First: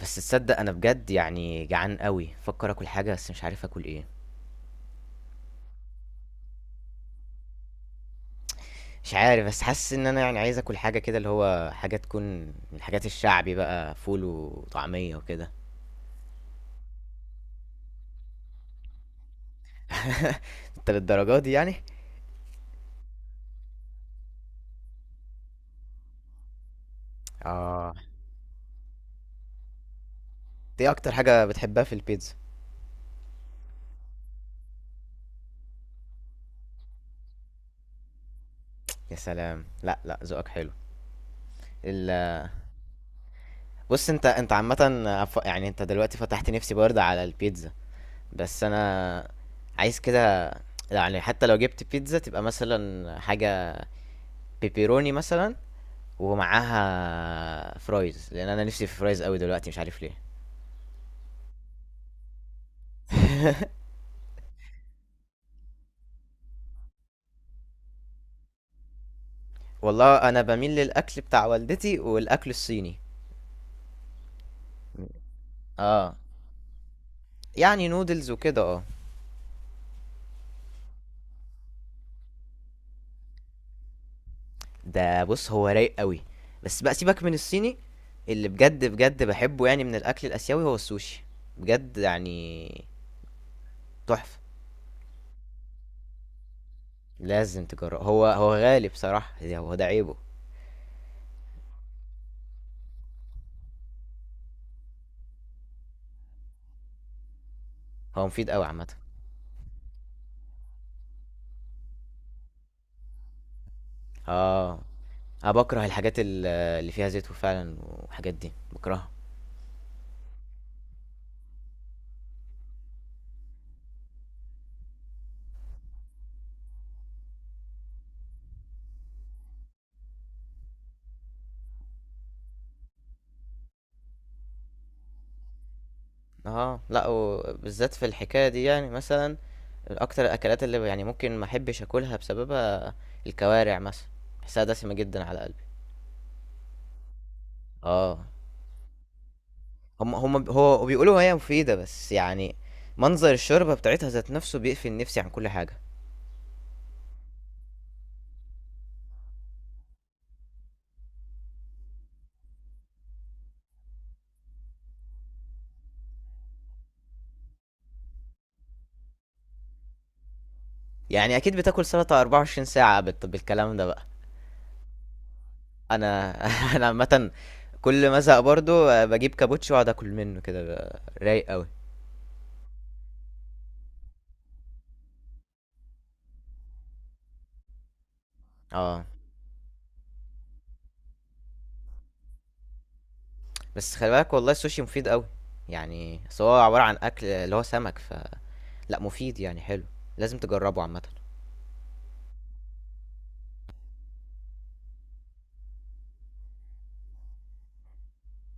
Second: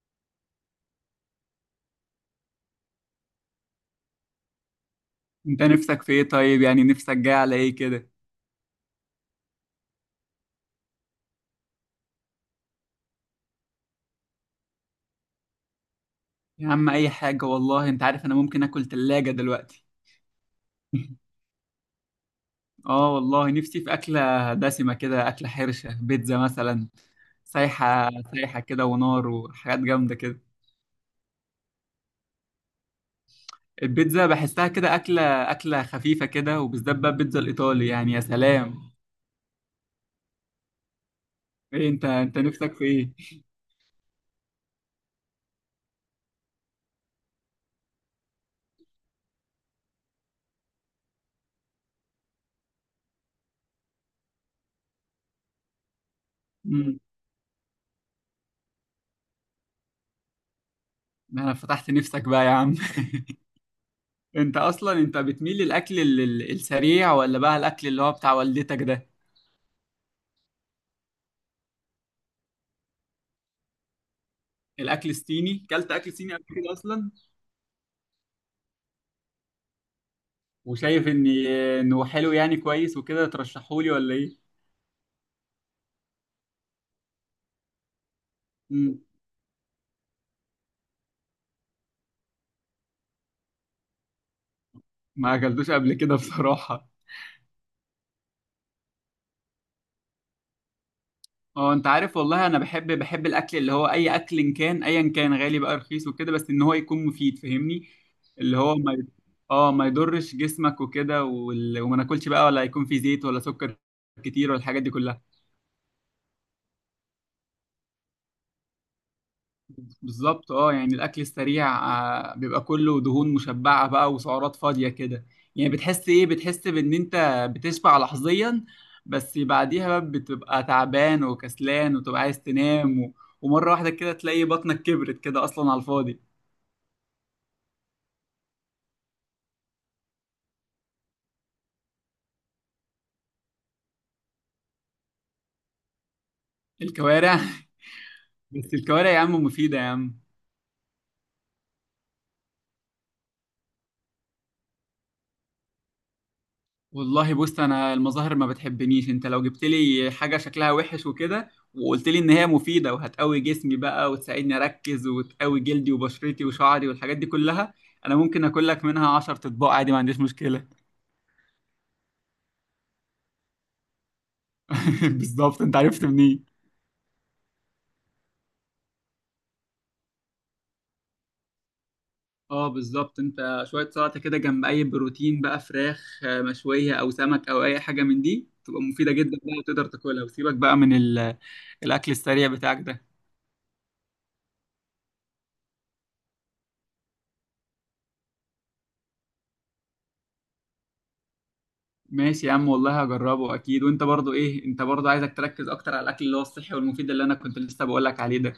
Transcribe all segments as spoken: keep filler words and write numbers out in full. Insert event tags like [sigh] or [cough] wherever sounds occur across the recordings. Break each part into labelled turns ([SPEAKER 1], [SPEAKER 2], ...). [SPEAKER 1] بس تصدق أنا بجد يعني جعان أوي، بافكر آكل حاجة بس مش عارف آكل إيه.
[SPEAKER 2] انت نفسك في ايه؟ طيب يعني نفسك جاي على ايه كده؟
[SPEAKER 1] مش عارف بس حاسس إن أنا يعني عايز آكل حاجة كده اللي هو حاجة تكون من الحاجات الشعبي بقى، فول وطعمية وكده.
[SPEAKER 2] يا عم اي حاجة والله، انت عارف انا ممكن اكل تلاجة دلوقتي.
[SPEAKER 1] أنت
[SPEAKER 2] [laughs]
[SPEAKER 1] للدرجة دي يعني؟
[SPEAKER 2] اه والله نفسي في اكلة دسمة كده، اكلة حرشة، بيتزا مثلا،
[SPEAKER 1] آه.
[SPEAKER 2] سايحة. سايحة كده ونار وحاجات جامدة كده.
[SPEAKER 1] أنت إيه أكتر حاجة بتحبها في البيتزا؟
[SPEAKER 2] البيتزا بحسها كده اكلة، اكلة خفيفة كده، وبالذات بقى البيتزا الايطالي يعني يا سلام.
[SPEAKER 1] يا سلام، لأ لأ، ذوقك حلو.
[SPEAKER 2] ايه انت،
[SPEAKER 1] ال
[SPEAKER 2] انت نفسك في ايه؟
[SPEAKER 1] بُص، أنت أنت عامةً. ف يعني أنت دلوقتي فتحت نفسي برضه على البيتزا. بس أنا عايز كده، يعني حتى لو جبت بيتزا تبقى مثلًا حاجة بيبروني مثلًا،
[SPEAKER 2] امم
[SPEAKER 1] ومعاها فرايز، لان انا نفسي في فرايز قوي دلوقتي مش عارف ليه.
[SPEAKER 2] انا فتحت نفسك بقى يا عم. [laughs]
[SPEAKER 1] [laughs]
[SPEAKER 2] انت اصلا انت بتميل للاكل ال- ال- السريع، ولا بقى الاكل اللي هو بتاع والدتك ده؟
[SPEAKER 1] [applause] والله انا بميل للاكل بتاع والدتي والاكل الصيني.
[SPEAKER 2] الاكل الصيني، كلت اكل
[SPEAKER 1] اه،
[SPEAKER 2] صيني قبل كده اصلا؟
[SPEAKER 1] يعني نودلز وكده، اه.
[SPEAKER 2] وشايف ان، انه حلو يعني كويس وكده؟ ترشحولي ولا ايه؟
[SPEAKER 1] ده بص، هو رايق قوي، بس بقى سيبك من الصيني. اللي بجد
[SPEAKER 2] مم.
[SPEAKER 1] بجد بحبه يعني من الاكل الاسيوي هو السوشي، بجد يعني تحفة.
[SPEAKER 2] ما اكلتوش قبل كده بصراحه.
[SPEAKER 1] لازم تجربه، هو هو غالي بصراحة، ده- هو ده عيبه.
[SPEAKER 2] اه انت عارف والله انا بحب، بحب الاكل اللي هو اي اكل إن كان ايا كان غالي بقى رخيص وكده، بس ان هو يكون مفيد، فاهمني؟
[SPEAKER 1] هو مفيد
[SPEAKER 2] اللي
[SPEAKER 1] قوي
[SPEAKER 2] هو
[SPEAKER 1] عامة.
[SPEAKER 2] ما ي- اه ما يضرش جسمك وكده، وال... وما ناكلش بقى، ولا يكون فيه زيت ولا سكر كتير ولا
[SPEAKER 1] اه،
[SPEAKER 2] الحاجات دي كلها.
[SPEAKER 1] انا بكره الحاجات ال- اللي فيها زيت، وفعلا وحاجات دي بكرهها.
[SPEAKER 2] بالظبط، اه يعني الاكل السريع، آه، بيبقى كله دهون مشبعه بقى وسعرات فاضيه كده. يعني بتحس ايه، بتحس بان انت بتشبع لحظيا، بس بعديها بقى بتبقى تعبان وكسلان وتبقى عايز تنام و... ومره واحده كده تلاقي بطنك كبرت كده اصلا على الفاضي.
[SPEAKER 1] اه لا، وبالذات في الحكايه دي، يعني مثلا اكتر الاكلات اللي يعني ممكن ما احبش اكلها بسببها الكوارع مثلا. بحسها دسمه جدا على قلبي.
[SPEAKER 2] الكوارع. [laughs]
[SPEAKER 1] اه،
[SPEAKER 2] بس الكوارع يا عم مفيده يا
[SPEAKER 1] هم
[SPEAKER 2] عم.
[SPEAKER 1] هم هو بيقولوا هي مفيده، بس يعني منظر الشوربه بتاعتها ذات نفسه بيقفل نفسي عن كل حاجه.
[SPEAKER 2] والله بص انا المظاهر ما بتحبنيش، انت لو جبت لي حاجه شكلها وحش وكده، وقلت لي ان هي مفيده وهتقوي جسمي بقى وتساعدني اركز وتقوي جلدي وبشرتي وشعري والحاجات دي كلها، انا ممكن اكل لك منها عشرة اطباق عادي، ما عنديش مشكله.
[SPEAKER 1] يعني اكيد بتاكل سلطه أربعة وعشرين ساعه بت- بالكلام ده بقى.
[SPEAKER 2] [laughs] بالظبط. انت عرفت
[SPEAKER 1] انا
[SPEAKER 2] منين؟
[SPEAKER 1] [laughs] انا عامه كل ما ازهق برضو، آه، بجيب كابوتشي واقعد اكل منه كده، بقى رايق قوي.
[SPEAKER 2] اه بالظبط، انت شويه سلطه كده جنب اي بروتين بقى، فراخ آه، مشويه او سمك او اي حاجه من دي، تبقى
[SPEAKER 1] اه.
[SPEAKER 2] مفيده جدا بقى وتقدر تاكلها، وسيبك بقى من ال-، الاكل السريع بتاعك ده.
[SPEAKER 1] بس خلي بالك، والله السوشي مفيد قوي، يعني أصل هو عبارة عن أكل اللي هو سمك. ف لا مفيد يعني حلو، لازم تجربه عامة.
[SPEAKER 2] ماشي يا عم والله هجربه اكيد. وانت برضو ايه، انت برضو عايزك تركز اكتر على الاكل اللي هو الصحي والمفيد، اللي انا كنت لسه بقول لك عليه ده.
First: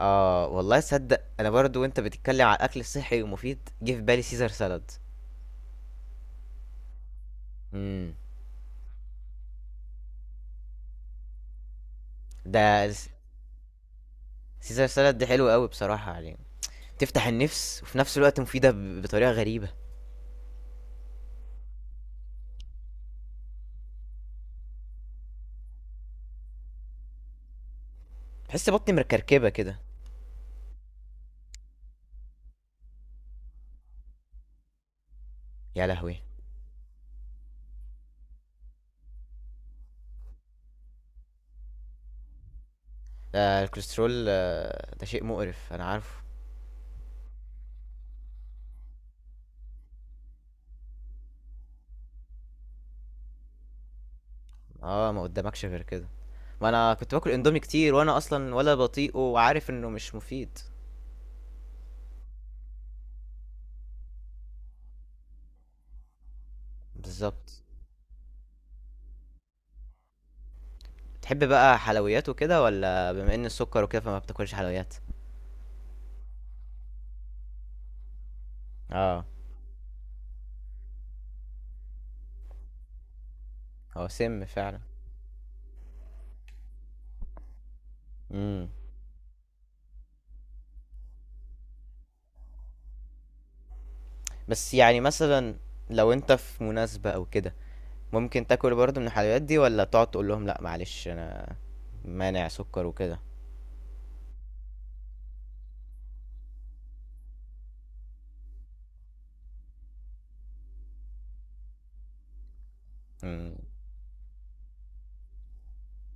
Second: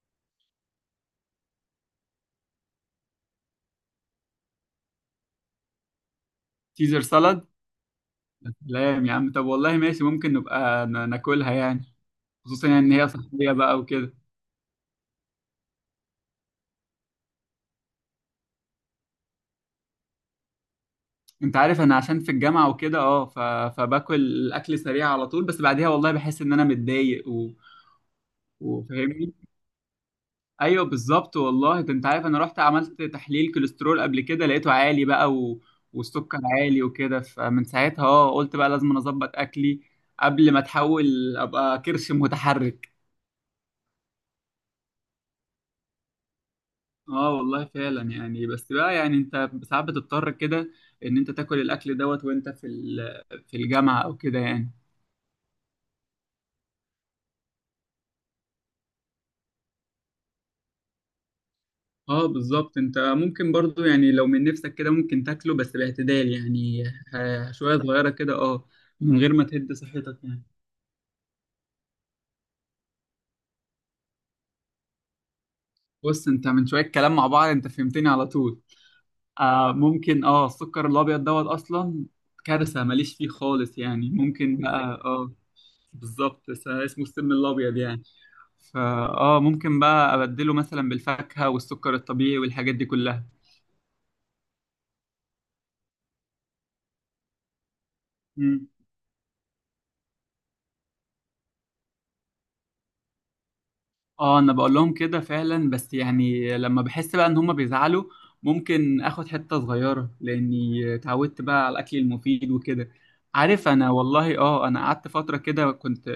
[SPEAKER 1] اه والله صدق، انا برضو وانت بتتكلم على الاكل الصحي ومفيد جه في بالي سيزر سالاد.
[SPEAKER 2] سيزر سالاد.
[SPEAKER 1] امم.
[SPEAKER 2] سلام يا عم، طب والله ماشي، ممكن نبقى ن- ناكلها يعني، خصوصا يعني
[SPEAKER 1] ده
[SPEAKER 2] ان
[SPEAKER 1] الس-
[SPEAKER 2] هي صحيه بقى وكده.
[SPEAKER 1] سيزر سالاد ده حلو قوي بصراحة، يعني تفتح النفس وفي نفس الوقت مفيدة ب- بطريقة غريبة.
[SPEAKER 2] انت عارف انا عشان في الجامعه وكده اه ف... فباكل الاكل سريع على طول، بس بعديها والله بحس ان انا متضايق و...
[SPEAKER 1] بحس بطني
[SPEAKER 2] وفاهمني.
[SPEAKER 1] مكركبة كده.
[SPEAKER 2] ايوه بالظبط والله، ده انت عارف انا رحت عملت تحليل كوليسترول قبل كده لقيته عالي بقى و...
[SPEAKER 1] يا لهوي،
[SPEAKER 2] والسكر عالي وكده، فمن ساعتها اه قلت بقى لازم أنا اظبط اكلي قبل ما اتحول ابقى كرش متحرك.
[SPEAKER 1] ده الكوليسترول، آه، ده شيء مقرف انا عارفه.
[SPEAKER 2] اه والله فعلا يعني، بس بقى يعني انت ساعات بتضطر كده ان انت تاكل الاكل دوت وانت في ال... في الجامعة او كده يعني.
[SPEAKER 1] اه، ما قدامكش غير كده، ما انا كنت باكل اندومي كتير، وانا اصلا ولا بطيقه وعارف انه مش مفيد.
[SPEAKER 2] اه بالظبط، انت ممكن برضو يعني لو من نفسك كده ممكن تاكله بس باعتدال يعني، آه،
[SPEAKER 1] بالظبط.
[SPEAKER 2] شوية صغيرة كده اه، من غير ما تهد صحتك يعني.
[SPEAKER 1] تحب بقى حلويات وكده، ولا بما ان السكر وكده فما بتاكلش حلويات؟
[SPEAKER 2] بص انت من شويه كلام مع بعض انت فهمتني على طول.
[SPEAKER 1] اه،
[SPEAKER 2] آه ممكن، اه السكر الابيض دوت اصلا كارثه، ماليش فيه خالص،
[SPEAKER 1] هو
[SPEAKER 2] يعني
[SPEAKER 1] سم
[SPEAKER 2] ممكن
[SPEAKER 1] فعلا.
[SPEAKER 2] بقى اه. بالظبط، بس اسمه السم الابيض يعني.
[SPEAKER 1] امم.
[SPEAKER 2] فا اه ممكن بقى ابدله مثلا بالفاكهه والسكر الطبيعي والحاجات دي كلها.
[SPEAKER 1] بس يعني مثلا لو انت في مناسبة او كده، ممكن تاكل برضه من الحلويات دي، ولا تقعد تقول لهم لا معلش انا مانع سكر وكده؟
[SPEAKER 2] اه انا بقول لهم كده فعلا، بس يعني لما بحس بقى ان هم بيزعلوا، ممكن اخد حتة صغيرة، لاني اتعودت بقى على الاكل المفيد وكده.
[SPEAKER 1] امم.
[SPEAKER 2] عارف انا والله، اه انا قعدت فترة كده كنت،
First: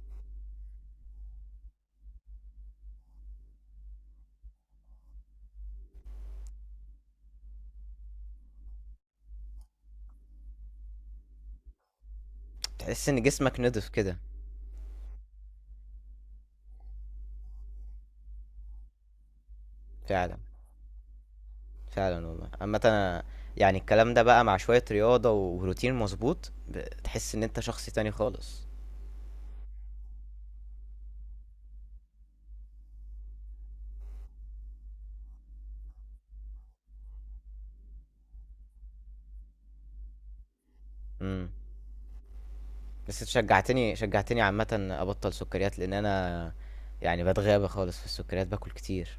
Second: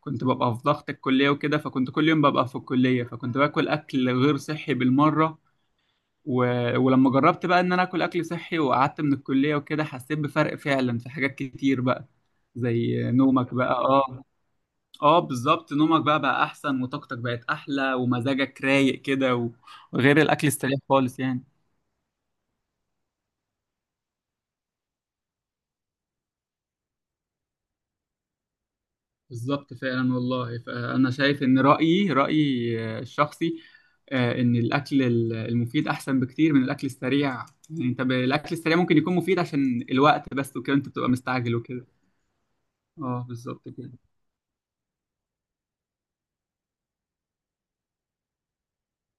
[SPEAKER 2] كنت ببقى في ضغط الكلية وكده، فكنت كل يوم ببقى في الكلية، فكنت باكل اكل غير صحي بالمرة و... ولما جربت بقى ان انا اكل اكل صحي وقعدت من الكلية وكده، حسيت بفرق فعلا في حاجات كتير بقى، زي
[SPEAKER 1] تحس ان
[SPEAKER 2] نومك
[SPEAKER 1] جسمك
[SPEAKER 2] بقى
[SPEAKER 1] نضف كده.
[SPEAKER 2] اه. اه بالظبط، نومك بقى بقى احسن، وطاقتك بقت احلى، ومزاجك رايق كده و- وغير
[SPEAKER 1] فعلا
[SPEAKER 2] الاكل السريع خالص يعني.
[SPEAKER 1] فعلا، والله اما انا يعني الكلام ده بقى مع شوية رياضة وروتين مظبوط ب- تحس ان انت شخص تاني خالص.
[SPEAKER 2] بالظبط فعلا والله، فأنا شايف إن رأيي رأيي آه، الشخصي آه، إن الأكل ال- المفيد أحسن بكتير من الأكل السريع. يعني أنت ب- الأكل السريع ممكن يكون مفيد عشان الوقت بس وكده، أنت بتبقى
[SPEAKER 1] إمم.
[SPEAKER 2] مستعجل وكده.
[SPEAKER 1] بس
[SPEAKER 2] اه
[SPEAKER 1] أنتِ
[SPEAKER 2] بالظبط كده.
[SPEAKER 1] شجّعتني شجّعتني عامةً أبطّل سُكّريات، لإن أنا يعني باتغابى خالص في السُكّريات، باكل كتير.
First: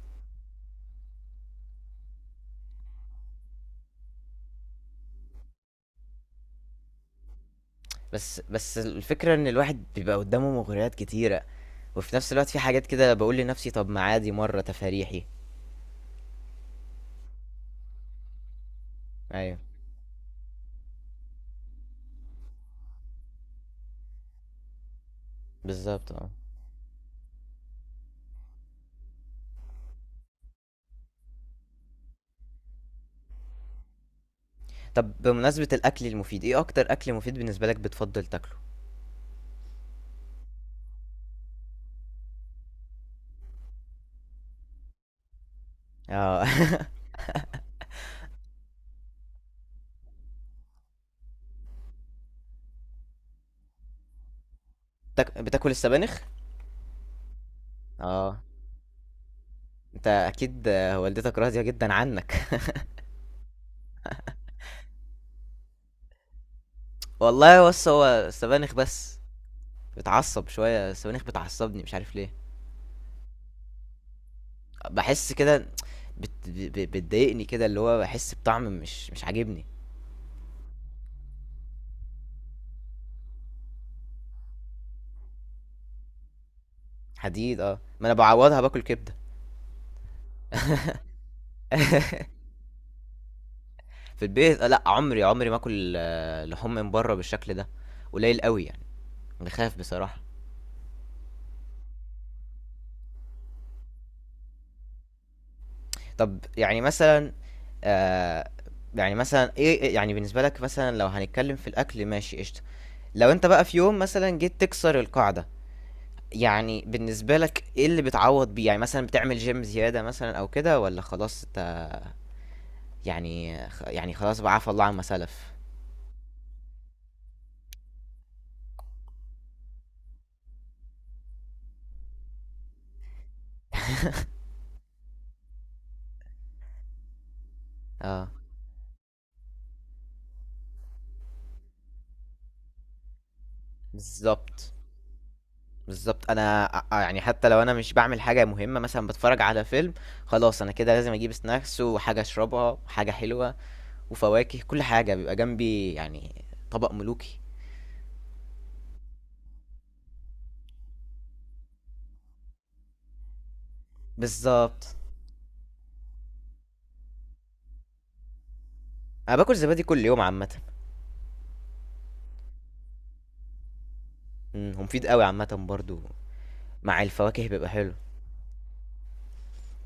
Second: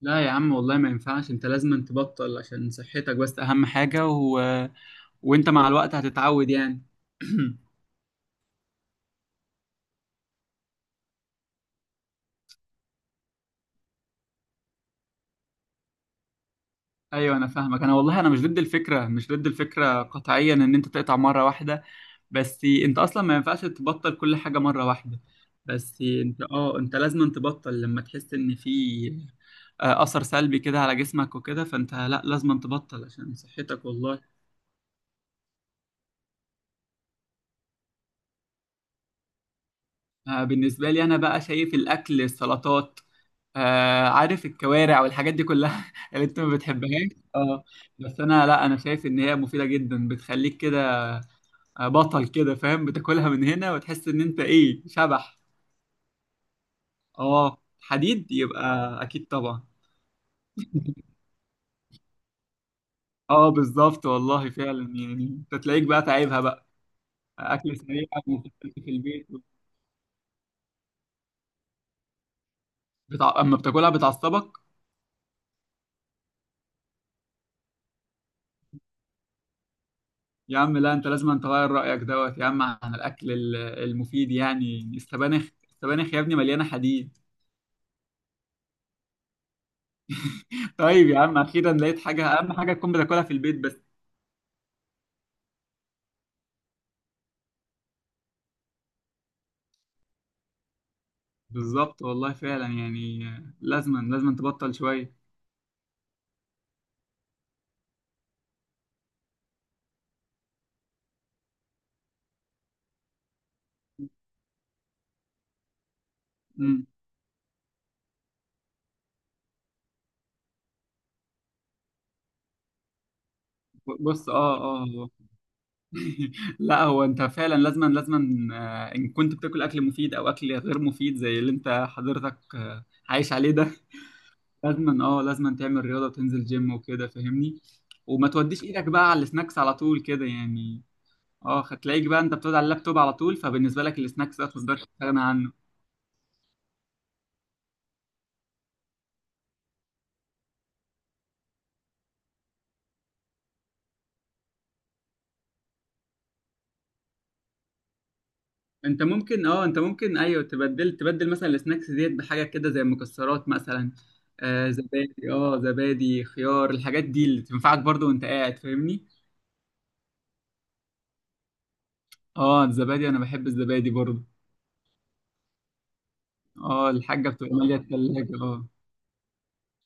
[SPEAKER 2] لا يا عم والله ما ينفعش، أنت لازم تبطل عشان صحتك بس، أهم حاجة و... وأنت مع الوقت هتتعود يعني. [clears throat]
[SPEAKER 1] بس بس الفكرة إن الواحد بيبقى قُدّامه مغريات كتيرة، وفي نفس الوقت في حاجات كده باقول لنفسي طَب ما عادي مرّة تفاريحي.
[SPEAKER 2] ايوه انا فاهمك، انا والله انا مش ضد الفكره، مش ضد
[SPEAKER 1] أيوه.
[SPEAKER 2] الفكره قطعيا ان انت تقطع مره واحده. بس انت اصلا ما ينفعش تبطل كل حاجه مره واحده. بس
[SPEAKER 1] بالضبط آه.
[SPEAKER 2] انت اه انت لازم تبطل لما تحس ان في آه، اثر سلبي كده على جسمك وكده، فانت لا لازم تبطل عشان صحتك والله.
[SPEAKER 1] طَب بمناسبة الأكل المفيد، إيه أكتر أكل مفيد بالنسبة لك بتفضّل تاكله؟
[SPEAKER 2] آه، بالنسبه لي انا بقى، شايف الاكل السلطات، آه، عارف الكوارع والحاجات دي كلها، [laughs] اللي انت
[SPEAKER 1] آه.
[SPEAKER 2] ما
[SPEAKER 1] [laughs]
[SPEAKER 2] بتحبهاش. اه بس انا لا، انا شايف ان هي مفيده جدا، بتخليك كده آه، بطل كده، فاهم؟ بتاكلها من هنا وتحس ان انت ايه،
[SPEAKER 1] بتاك
[SPEAKER 2] شبح.
[SPEAKER 1] بتاكل السبانخ؟
[SPEAKER 2] اه حديد
[SPEAKER 1] آه.
[SPEAKER 2] يبقى. اكيد طبعا.
[SPEAKER 1] أنت أكيد، آه، والدتك راضية جدًا عنّك.
[SPEAKER 2] اه بالظبط والله فعلا يعني، انت تلاقيك بقى تعيبها بقى،
[SPEAKER 1] [laughs] والله
[SPEAKER 2] اكل
[SPEAKER 1] بُص، هو
[SPEAKER 2] سريع، وبتاكل
[SPEAKER 1] السبانخ
[SPEAKER 2] في
[SPEAKER 1] بس.
[SPEAKER 2] البيت.
[SPEAKER 1] بتعصب، شوية السبانخ بتعصبني مش عارف ليه.
[SPEAKER 2] بتع... اما بتاكلها بتعصبك؟
[SPEAKER 1] بحس كده، بت... ب- ب- بتضايقني كده، اللي هو بحس بطعم مش مش عاجبني.
[SPEAKER 2] يا عم لا، انت لازم أن تغير رايك دوت يا عم عن الاكل ال- المفيد يعني، السبانخ، السبانخ يا ابني مليانه حديد.
[SPEAKER 1] حديد، اه ما انا بعوضها باكل كبدة.
[SPEAKER 2] [laughs] طيب يا عم اخيرا لقيت حاجه،
[SPEAKER 1] [laughs]
[SPEAKER 2] اهم حاجه تكون بتاكلها في البيت بس.
[SPEAKER 1] في البيت، آه، لا عمري عمري ما اكل آه، لحوم من بره بالشكل ده، قليل قوي يعني، بخاف بصراحة.
[SPEAKER 2] بالظبط والله فعلا يعني، لازما لازما تبطل شويه.
[SPEAKER 1] طب يعني مثلا، آه، يعني مثلا ايه إيه- يعني بالنسبة لك مثلا لو هنتكلم في الاكل، ماشي قشطة، لو انت بقى في يوم مثلا جيت تكسر القاعدة، يعني بالنسبة لك إيه اللي بتعوّض بيه؟ يعني مثلًا بتعمل gym زيادة مثلًا أو كده، والّا خلاص أنت يعني خ يعني
[SPEAKER 2] بص
[SPEAKER 1] خلاص بقى
[SPEAKER 2] اه
[SPEAKER 1] عفا الله
[SPEAKER 2] اه
[SPEAKER 1] عما
[SPEAKER 2] آه.
[SPEAKER 1] سَلَف؟
[SPEAKER 2] [laughs] لا هو انت فعلا لازما لازما آه، ان كنت بتاكل اكل مفيد او اكل غير مفيد زي اللي انت حضرتك آه، عايش عليه ده، لازما اه لازما تعمل رياضه وتنزل جيم وكده، فاهمني؟ وما
[SPEAKER 1] آه.
[SPEAKER 2] توديش ايدك بقى على السناكس على طول كده يعني. اه هتلاقيك بقى انت بتقعد على اللابتوب على طول، فبالنسبه لك السناكس ده ما
[SPEAKER 1] بالضبط،
[SPEAKER 2] تقدرش تستغنى عنه.
[SPEAKER 1] بالضبط. أنا أ يعني حتّى لو أنا مش باعمل حاجة مهمة، مثلًا باتفرّج على فيلم، خلاص أنا كده لازم أجيب snacks وحاجة أشربها وحاجة حلوة وفواكه، كل حاجة بيبقى جنبي، يعني طبق ملوكي.
[SPEAKER 2] انت ممكن اه انت ممكن ايوه تبدل، تبدل مثلا السناكس ديت بحاجه كده زي المكسرات مثلا، آه
[SPEAKER 1] بالضبط.
[SPEAKER 2] زبادي، اه زبادي خيار، الحاجات دي اللي تنفعك برضو وانت قاعد، فاهمني؟
[SPEAKER 1] أنا باكل زبادي كل يوم عامةً.
[SPEAKER 2] اه الزبادي، انا بحب الزبادي برضو.
[SPEAKER 1] إمم، هو مفيد أوي عامةً برضه،
[SPEAKER 2] اه
[SPEAKER 1] مع
[SPEAKER 2] الحاجه
[SPEAKER 1] الفواكه
[SPEAKER 2] بتبقى
[SPEAKER 1] بيبقى
[SPEAKER 2] ماليه
[SPEAKER 1] حلو.
[SPEAKER 2] الثلاجه اه.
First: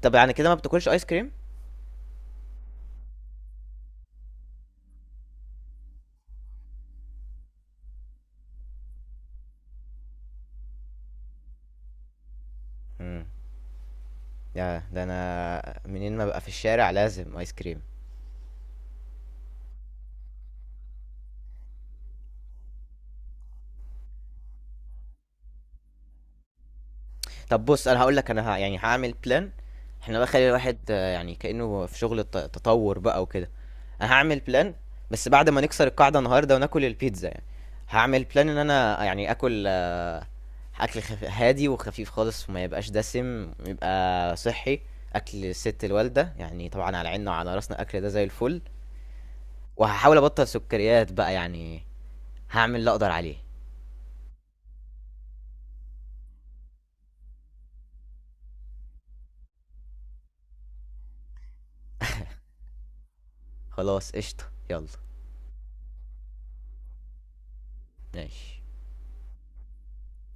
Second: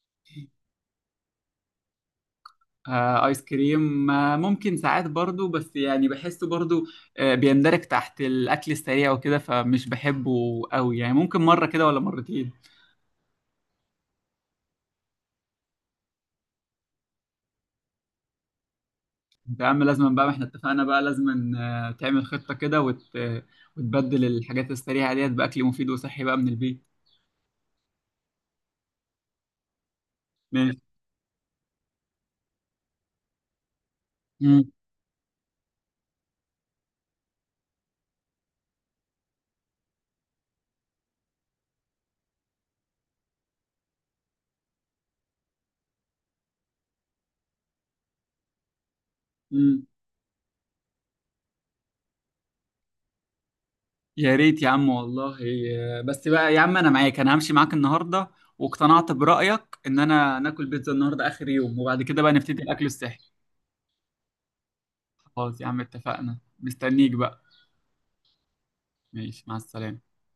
[SPEAKER 1] طَب يعني كده ما بتاكلش ice cream؟
[SPEAKER 2] آه، ايس كريم آه ممكن ساعات برضو، بس يعني بحسه برضو آه بيندرج تحت الاكل السريع وكده، فمش بحبه قوي يعني، ممكن مره كده ولا مرتين.
[SPEAKER 1] إمم. ده ده انا منين ما ببقى في الشارع لازم ايس كريم.
[SPEAKER 2] يا عم لازم بقى، ما احنا اتفقنا بقى، لازم آه، تعمل خطة كده وت... آه، وتبدل الحاجات السريعة ديت بأكل مفيد وصحي بقى من البيت.
[SPEAKER 1] طب بص انا هقول لك، انا ه... يعني هعمل بلان. احنا بقى خلي الواحد،
[SPEAKER 2] ماشي.
[SPEAKER 1] آه، يعني كأنه في شغل الت- تطور بقى وكده. انا هعمل
[SPEAKER 2] مم.
[SPEAKER 1] بلان، بس بعد ما نكسر القاعدة النهاردة وناكل البيتزا يعني. هعمل بلان ان انا يعني اكل، آه، اكل خف... هادي وخفيف خالص، وما يبقاش دسم يبقى صحي، اكل ست الوالدة يعني، طبعا على عيننا وعلى راسنا الاكل ده زي الفل.
[SPEAKER 2] مم.
[SPEAKER 1] وهحاول ابطل سكريات بقى يعني، هعمل اللي اقدر عليه.
[SPEAKER 2] يا ريت يا عم والله، آه، بس بقى يا عم انا معاك، انا همشي معاك النهاردة، واقتنعت برأيك ان انا ناكل بيتزا النهاردة اخر يوم، وبعد كده بقى نبتدي الاكل الصحي.
[SPEAKER 1] خلاص قشطة، يلا.
[SPEAKER 2] خلاص يا عم اتفقنا، مستنيك بقى.
[SPEAKER 1] ماشي.
[SPEAKER 2] ماشي مع السلامة.